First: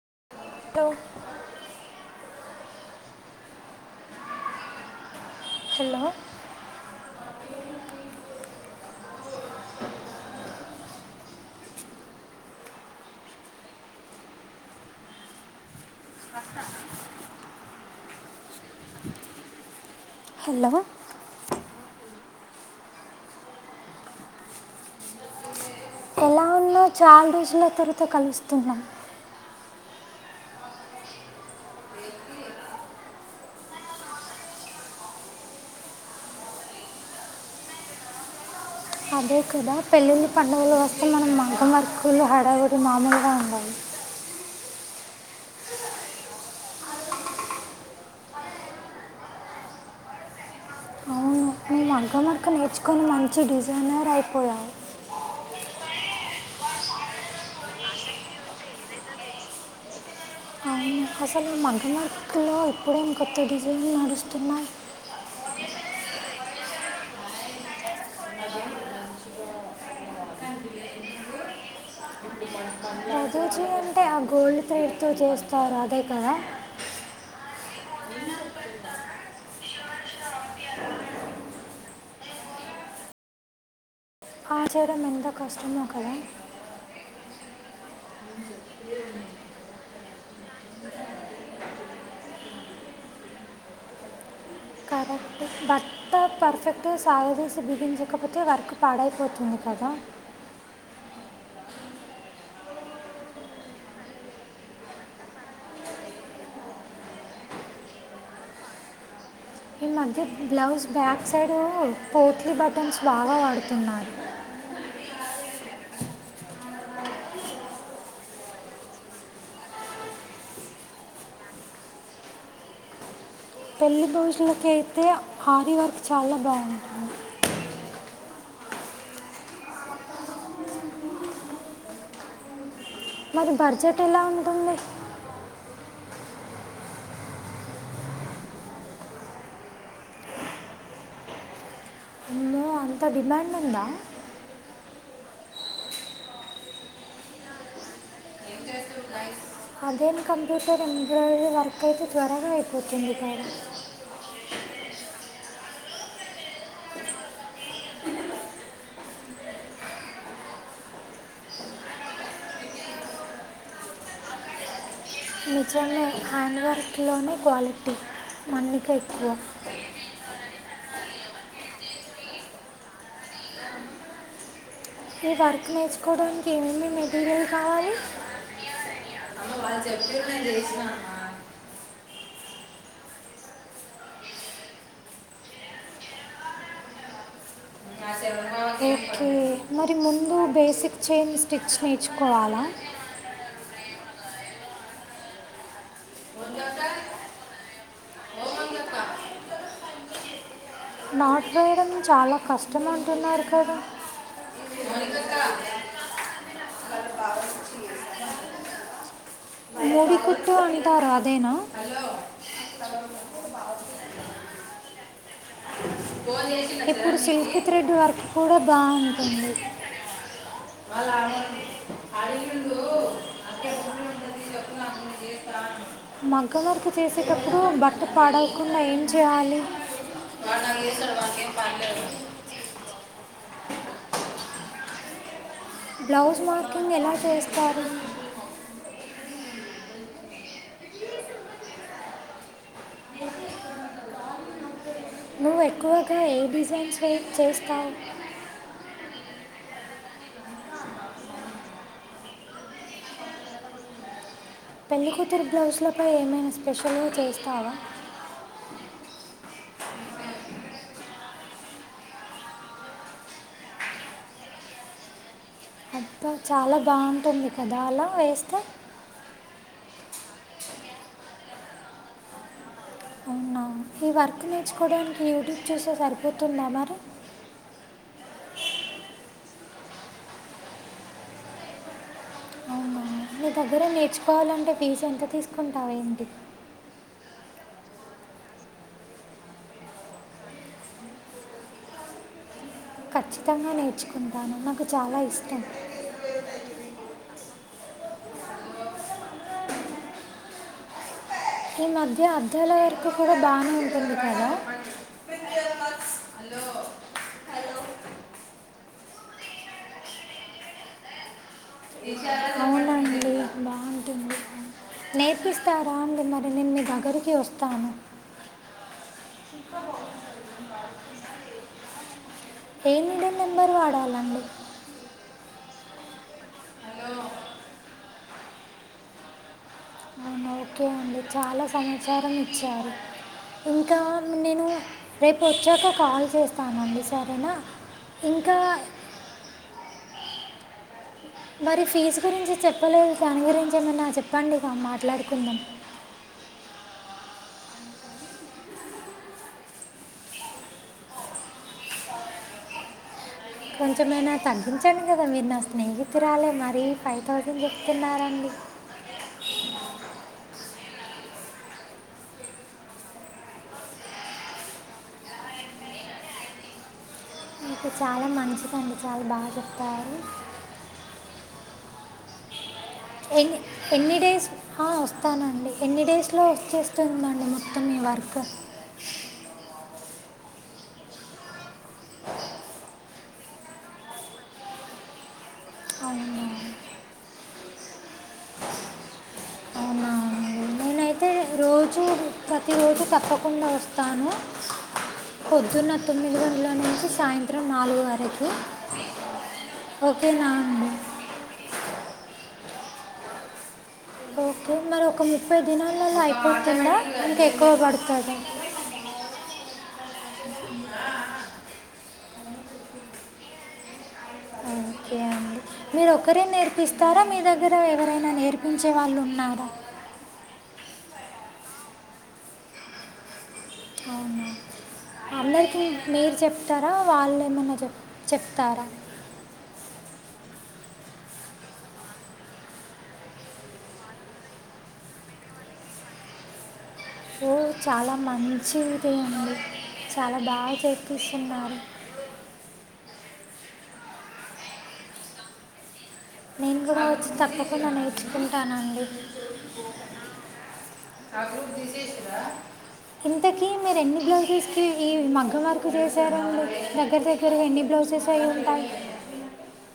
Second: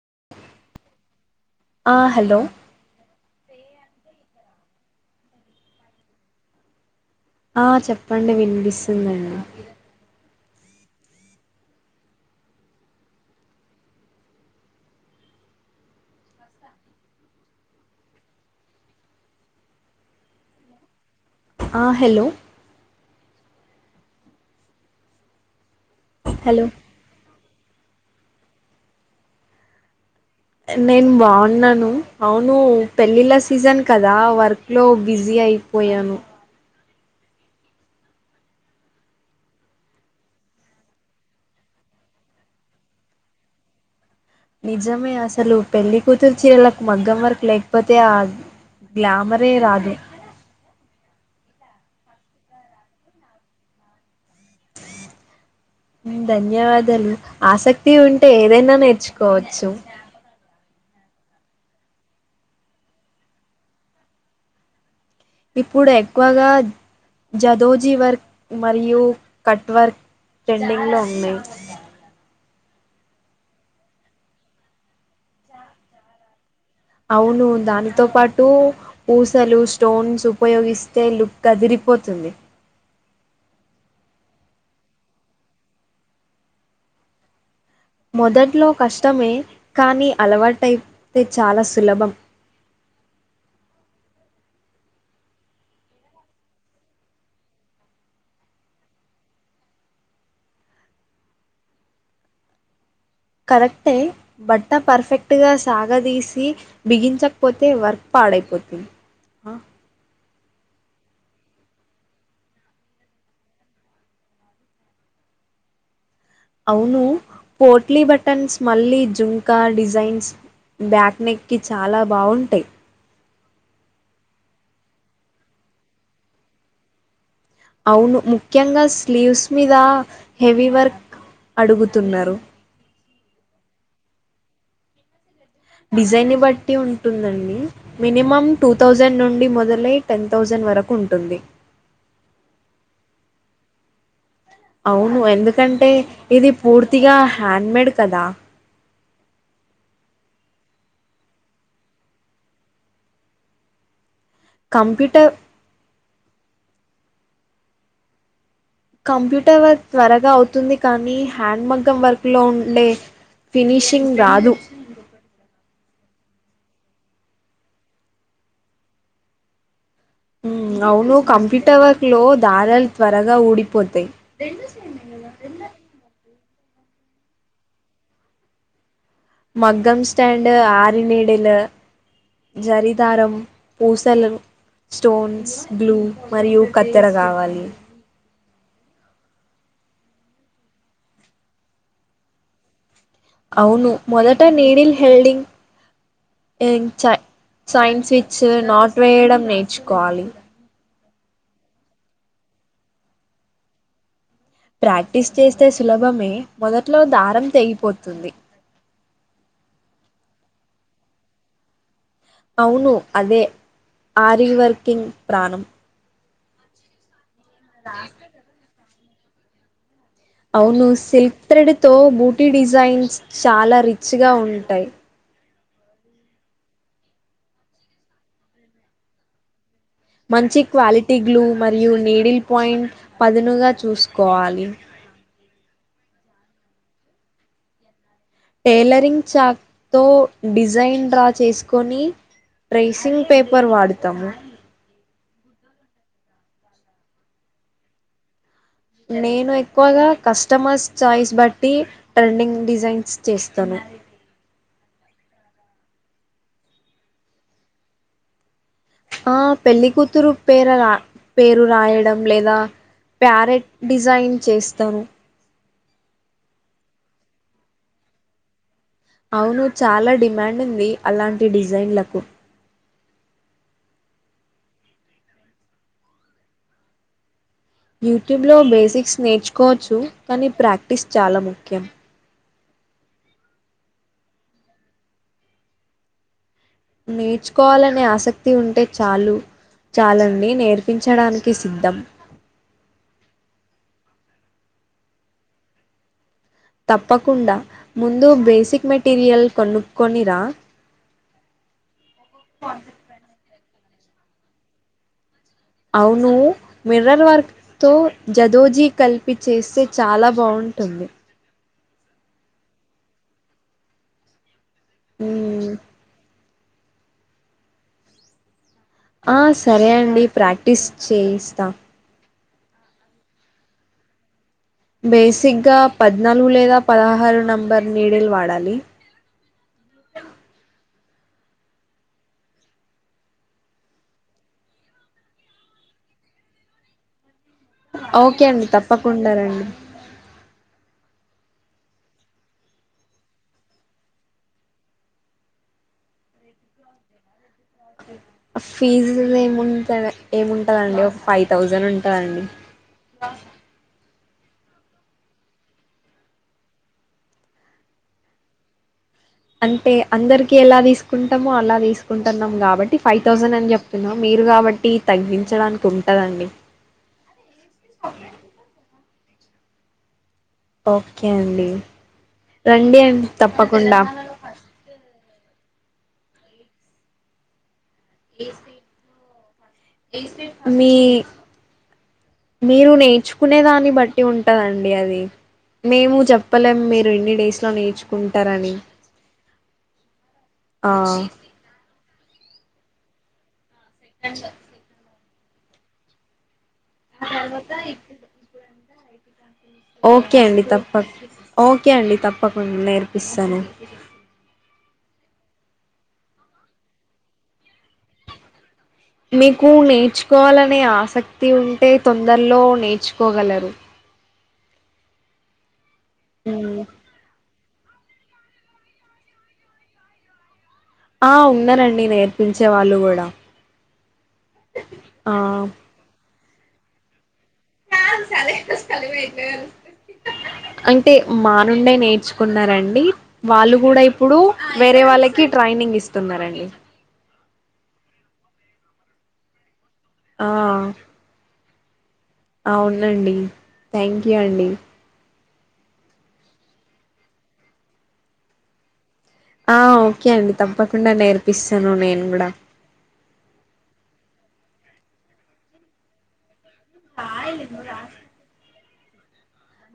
[unintelligible] ఆ hello hello ఆ చెప్పండి వినిపిస్తుంది అండి హలో ఆ హలో హలో లో చాలా రోజుల తరువాత కలుస్తున్నాం నేను బాగున్నాను అవును పెళ్లిళ్ల సీజన్ కదా వర్క్ లో బిజీ అయిపోయాను అదే కూడా పెళ్లిళ్లు పండుగలు వస్తే మనం మగమార్కులు హడావుడి మామూలుగా ఉండదు నిజమే అసలు పెళ్లి కూతురు చీరలకు మగ్గం వర్క్ లేకపోతే ఆ గ్లామరే రాదు అవు నువ్వు మగ్గం వర్క్ నేర్చుకొని మంచి డిజైనర్ అయిపోయావు ధన్యవాదాలు ఆసక్తి ఉంటే ఏదైనా నేర్చుకోవచ్చు అవును అసలు మగ్గం వర్క్ లో ఇప్పుడు ఏం కొత్త డిజైన్లు నడుస్తున్నాయి ఇప్పుడు ఎక్కువగా జదోజీ వర్క్ మరియు కట్ వర్క్ ట్రెండింగ్ లో ఉన్నాయి జాదోజి అంటే ఆ గోల్డ్ త్రెడ్ తో చేస్తారు అదే కదా అవును దానితో పాటు పూసలు స్టోన్స్ ఉపయోగిస్తే లుక్ అదిరి పోతుంది ఆ చేయడం ఎంతో కష్టమో కదా మొదట్లో కష్టమే కానీ అలవాటైతే చాలా సులభం ఆ బట్ట పర్ఫెక్ట్ గా సాగదీసి బిగించకపోతే వర్క్ పాడైపోతుంది కదా కరెక్టే బట్ట పర్ఫెక్ట్ గా సాగదీసి బిగించకపోతే వర్క్ ప పాడైపోతుంది ఆహా ఈ మధ్య బ్లౌజ్ బ్యాక్ సైడ్ పోట్లీ బటన్స్ బాగా వాడుతున్నారు అవును పోట్లీ బటన్స్ మళ్ళీ జుంకా డిజైన్స్ బ్యాక్ నెక్ కి చాలా బావుంటాయి పెళ్లి బ్లౌజులకు అయితే హారీ వర్క్ చాలా బాగుంటుంది అవును ముఖ్యంగా స్లీవ్స్ మీద హెవీ వర్క్ అడుగుతున్నారు మరి బడ్జెట్ ఎలా ఉంటుంది డిజైన్ బట్టి ఉంటుందండి మినిమం టూ థౌజండ్ నుండి మొదలై టెన్ థౌసండ్ వర వరకుంటుంది అమ్మో అంత డిమాండ్ ఉందా అవును ఎందుకంటే ఇది పూర్తిగా హ్యాండ్ మేడ్ కదా అదే ఎం కంప్యూటర్ ఎంబ్రాయిడరీ వర్క్ అయితే త్వరగా అయిపోతుంది కదా కంప్యూటర్ కంప్యూటర్ వర్క్ త్వరగా అవుతుంది కానీ హ్యాండ్ మగ్గం వర్క్ లో ఉండే ఫినిషింగ్ రాదు నిజమే హ్యాండ్వర్క్లోనే క్వాలిటీ మన్నికా ఎక్కువ ఉ అవును కంప్యూటర్ వర్క్ లో దారలు త్వరగా ఊడిపోతాయ్. ఈ వర్క్ నేర్చుకోవడానికి ఏమేమి మెటీరియల్ కావాలి. అమ్మ వాళ్ళు మగ్గం చెప్పారు నేను స్టాండు చేసిన అమ్మ ఆరినిడిలు జర్రి దారం పూసలు స్టోన్స్ బ్లూ మరియు కత్తెర కావాలి [inaudible] ఓకే మరి ముందు బేసిక్ చైన్ స్టిచ్ నేర్చుకోవాలా. అవును మొదట నిడిల్ హెల్డింగ్ వద్దక్క యెంగ్ చై చైన్స్ ఓ సిచ్చు మణికక్క నాట్ వేయడం నేర్చుకోవాలి. నాటు వేయడం చాలా కష్టం అంటున్నారు కదా. ప్రాక్టీస్ మణికక్క చేస్తే సులభమే మొదట్లో దారం తెగిపోతుంది మోవికుత్తూ అంటారు అదేనా అవును అదే ఆరివర్కింగ్ ప్రాణం ఇప్పుడు సిల్క్ థ్రెడ్ వర్క్ కూడా బాగుంటుంది. అవును వాళ్ళ సిల్క్ థ్రెడ్ తో బూటీ అడిగిండు డిజైన్స్ చాలా రిచ్గా ఉంటాయ్. మగ్గం వరకు చేసేటప్పుడు బట్ట పాడయికుండా ఏం చేయాలి. మంచి వాడు నాకు చేస్తాడు క్వాలిటీ వాడికి గ్లూ ఏం మరియు పర్లేదు నీడిల్ పాయింట్ పదునుగా చూసుకోవాలి. పాలి బ్లౌజ్ మార్కింగ్ ఎలా చేస్తారు టైలరింగ్ చాక్ తో డిజైన్ డ్రా చేసుకొని ప్రేసింగ్ పేపర్ వాడతాము నువ్వు ఎక్కువగా ఏ డిజైన్స్ చే చేస్తావ్ నేను ఎక్కువగా కస్టమర్స్ చాయిస్ బట్టి ట్రెండింగ్ డిజైన్స్ చేస్తాను. పెళ్ళికూతురు బ్లౌజ్లపై ఏమైనా స్పెషలు చేస్తావా. ఆ పెళ్లికూతురు పేరరా పేరు రాయడం లేదా ప్యారెట్ డిజైన్ చేస్తాను ంకా చాలా బాగుంటుంది కదా అలా వేస్తే అవును చాలా డిమాండ్ ఉంది అలాంటి డిజైన్లకు. అవునా ఈ వర్క్ నేర్చుకోవడానికి యూట్యూబ్ చూసే సరిపోతుందా మరి. యూట్యూబ్లో బేసిక్స్ నేర్చుకోవచ్చు కానీ ప్రాక్టీస్ చాలా ముఖ్యం. మీ దగ్గర నేర్చుకోవాలంటే ఫీజు ఎంత తీసుకుంటావ్ ఏంటి. నేర్చుకోవాలనే ఆసక్తి ఉంటే చాలు చాలండి నేర్పించడానికి సిద్ధం ఖచ్చితంగా నేర్చుకుంటాను నాకు చాలా ఇష్టం. తప్పకుండా ముందు బేసిక్ మెటీరియల్ కొనుక్కోనిరా. ఈ మధ్య అద్దాల వర్క్ కూడా బానే ఉంటుంది కదా. అవును మిర్రల్ వర్క్ తో జదోజీ కలిపి చేస్తే చాలా బాగున్ ఉంటుంది అవునండి బాగుంటుంది మ్మ్ నేర్పిస్తారా అండి మర్ నేను మీ దగ్గరికి వస్తాను ఆ సరే అండి ప్రాక్టీస్ చేయిస్తా [inaudible] ఏ నీడిల్ నెంబర్ వాడాలండి బేసిక్గా పద్నాలుగు లేదా హలో పదహారు నంబర్ నీడిల్ వాడాలి. అవునా ఓకే అండి చాలా సమాచారం ఇచ్చారు. ఇంకా నేను రేపు వచ్చాక కాల్ చేస్తానండి సరేనా. ఓకే ఇంకా అండి తప్పకుండా రండి మరి ఫీజు గురించి చెప్పలేదు దాని గురించి ఏమన్నా చెప్పండి ఇక మాట్లాడుకుందాం. [inaudible] ఆహ్ ఫీజు ఏముంట ఏముంటుందండి ఒక ఫైవ్ థౌజండ్ ఉంటుందండి. [unintelligible] కొంచెమైనా తగ్గించండి కదా మీరు నా స్నేహితురాలే మరీ ఫైవ్ థౌసండ్ చెప్తున్నారండి [inaudible] అంటే అందరికి ఎలా తీసుకుంటామో అలా తీసుకుంటున్నాం కాబట్టి ఫైవ్ థౌసండ్ అని చెప్తున్నా మ తీరు కాబట్టి తగ్గించడానికి ఉంటదండి [unintelligible] ఇకు చాలా మంచిదండి చాలా బాగా చెప్తారు ఓకే అండి రండి అండి ఎన్ని తప్పకుండా ఎన్ని డేస్ వస్తానండి ఎన్ని డేస్లో వచ్చేస్తుందండి మా తమి వర్క్ మీ మీరు న నచ్చుకునే దాన్ని బట్టి ఉంటందిండి అది మేము అవునా చెప్పలేం మీరు ఎన్ని డేస్ లో నేర్చుకుంటారని అవునా ఆ నేనైతే రోజు ప్రతి రోజు తప్పకుండా వస్తాను పొద్దున్న తొమ్మిది ఇలో నుంచి సాయంత్రం నాలుగు వరకు ఓకే అండి తప్ప ఓకే అండి తప్పకుండా నేర్పిస్తాను ఓకే మరి ఒక ముప్పై దినాలలో అయిపోతుందా ఇంకా ఎక్కువ పడుతుంది మీకు నేర్చుకోవాలనే ఆసక్తి ఉంటే తొ అందరిలో నేర్చుకోగలరు ఓకే అండి మీరు ఒకరే మ్ నేర్పిస్తారా మీ దగ్గర దగ్గర ఎవరైనా నేర్పించే వాళ్ళు ఉన్నారా ఆ ఉన్ననండి నేర్పించే వాళ్ళు కూడా అవునా ఆ అందరికి మీరు చెప్తారా వాళ్ళు ఏమైనా చెప్ హా చాల చెప్తారా చాల మయితే అంటే మా నుండే నేర్చుకున్నారంండి వాళ్ళు కూడా ఇప్పుడు వేరే వాళ్ళకి ట్రైన్ ంగ్ ఇస్తున్నారండి ఓ చాలా మంచిది చాలా ఆ బాగా చేపిస్తున్నారు అవునండి థ్యాంక్ యూ అండి నేను కూడా వచ్చి తప్పకుండా నేర్చుకుంటానండి ఆ ఓకే అండి తప్పకుండా నేర్పిస్తాను నేను కూడా బ్లౌజెస్ ఈ మగ్గ వరకు చేసారు దగ్గర దగ్గర ఎన్ని బ్లౌజెస్ అయి ఉంటాయి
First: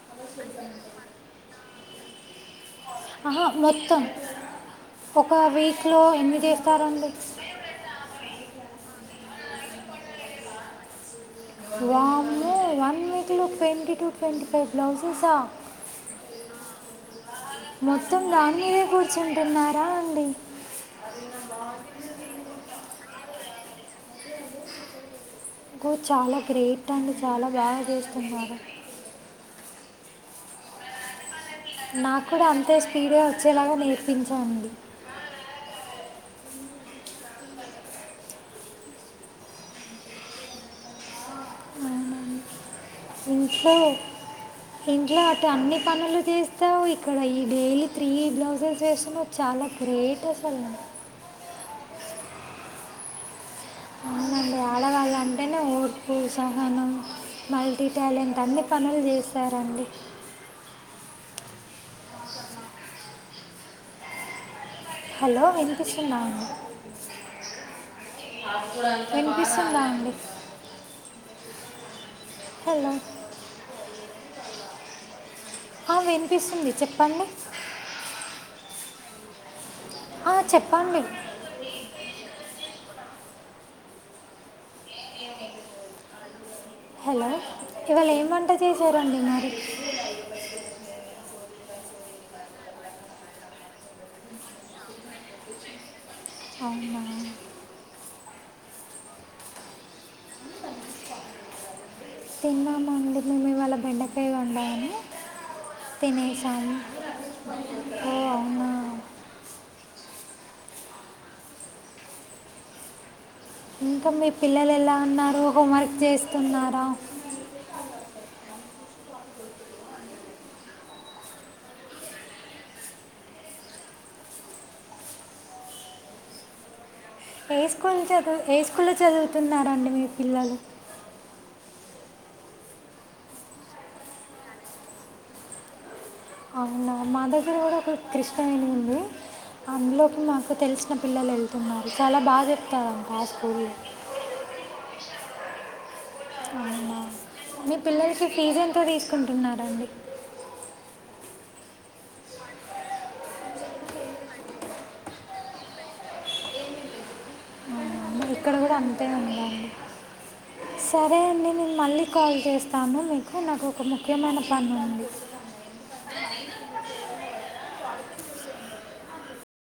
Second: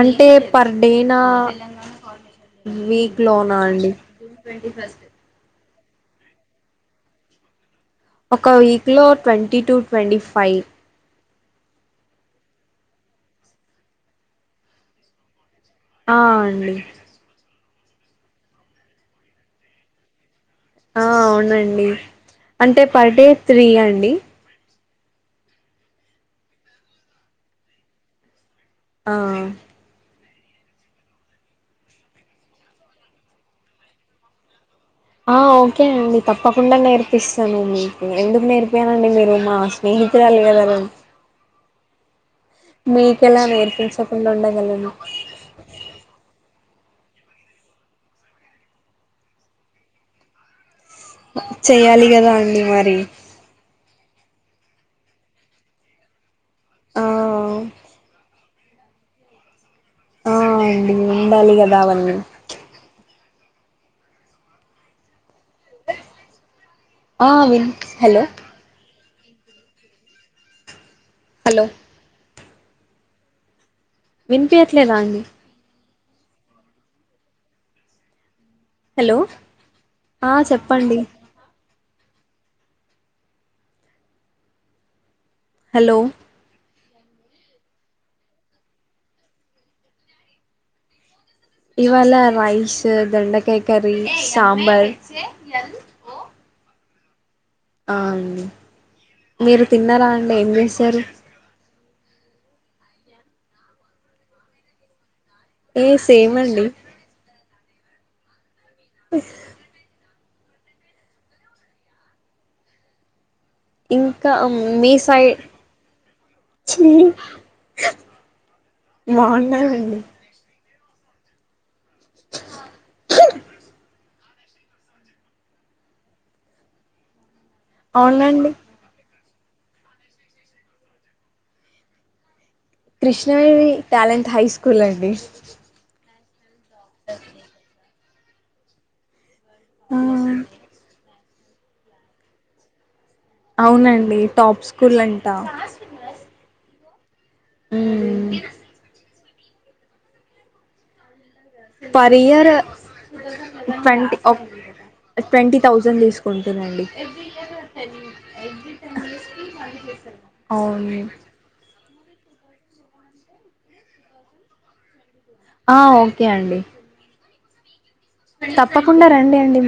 అంటే పర్ డే నా వీక్ ఆహా లోనా అండిన్ మొత్తం ట్వీ ఫస్ట్ లో ఎన్నిమిది ఇస్తారుడి ఒక వీక్ లో twenty two twenty five van one వీక్లో ట్వంటీ టు ట్వంటీ ఫైవ్ బ్లౌసెసా ఆ అండి మొత్తం రానివే కూర్చుంటున్నారా అండి ఆ అవునండి అంటే పర్ డే త్రీ అండి ఇంకో చాలా గ్రేట్ అండి చాలా బాగా చేస్తున్నారు ఆ నాకు కూడాూ అంతే స్పీడే వచ్చేలాగా నేర్పించంది ఆ ఓకే అండి తప్పకుండా నేర్పిస్తాను మీకు ఎందుకు నేర్పయానుండి మీరు మా స్నే త్రాల కదనడి ఆ ఇంట్లో నేర్పించకుండా ఉండగలను ఇంట్లో వాటి అన్ని పనులు చేస్త త్త ఇక్కడ ఈ డైలీ త్రీ బ్లౌజెస్ వేస్తున్నా చాలా గ్రేట్ అసలుం చెయ్యాలి కదా అండి మరి అవునండి ఆడవాళ్ళ అంటేనే ఓడ్పు సహనం ఆ మల్టీ టాలెంట్ అన్నీ పనులు చేశారండి. ఆ అండి, ఉండాలి కదా అవన్నీ. హలో వినిపిస్తుంద అండి అ విన్ హలో వినిపిస్తుందా అండి హలో హలో వినిపియట్లేదా అండి అ వినిపిస్తుంది చెప్పండి. ఆ చెప్పండి హలో హలో ఇవాళ ఏం వంట చేశారండి మరి. ఇవాళ రైస్, దొండకాయ కర్రీ, సాంబార్. అవునా ఆ అండి, మీరు తిన్నారా అండి ఏం చేశారు. తిన్నామండి. మేము ఇవాళ బెండకాయ వండాము ఏ సేమ్ తిన్నేసం అండి ఇంకా మీ పిల్లలు మీ ఎలా సైడ్ ఉన్నారు. హోంవర్క్ చేస్తున్నారా. అ బోన్నరండి ఆహా ఏ స్కూల్ చదువు అవునండి ఏ స్కూల్ లో చదువుతున్నారండి మీ పిల్లలు. కృష్ణవేణి టాలెంట్ హై స్కూల్ అండి. అవునా మా దగ్గర కూడా ఒక కృష్ణ వేణి ఉంది. అందులోకి మాకు తెలిసిన పిల్ పిల్లలు వెళ్తున్నారు చాలా బాగా చెప్తార్ అవునండి టాప్ స్కూల్ అంట. అవునా మీ పిల్లలకి ఫీజు ఎంతో తీసుకుంటున్నాండి. పర్ ఇయర్ ట్వంటీ ఓక్ ట్వంటీ థౌజండ్ తీసుకుంటునండి. ఇక్కడ కూడా అంతే ఉందండి. అవును సరే అండి నేను మళ్ళీ కాల్ చేస్తాను మీకు నాకు ఒక ముఖ్యమైన పనుంది. ఆ ఓకే అండి అ తప్పకుండా రండి అండి మర్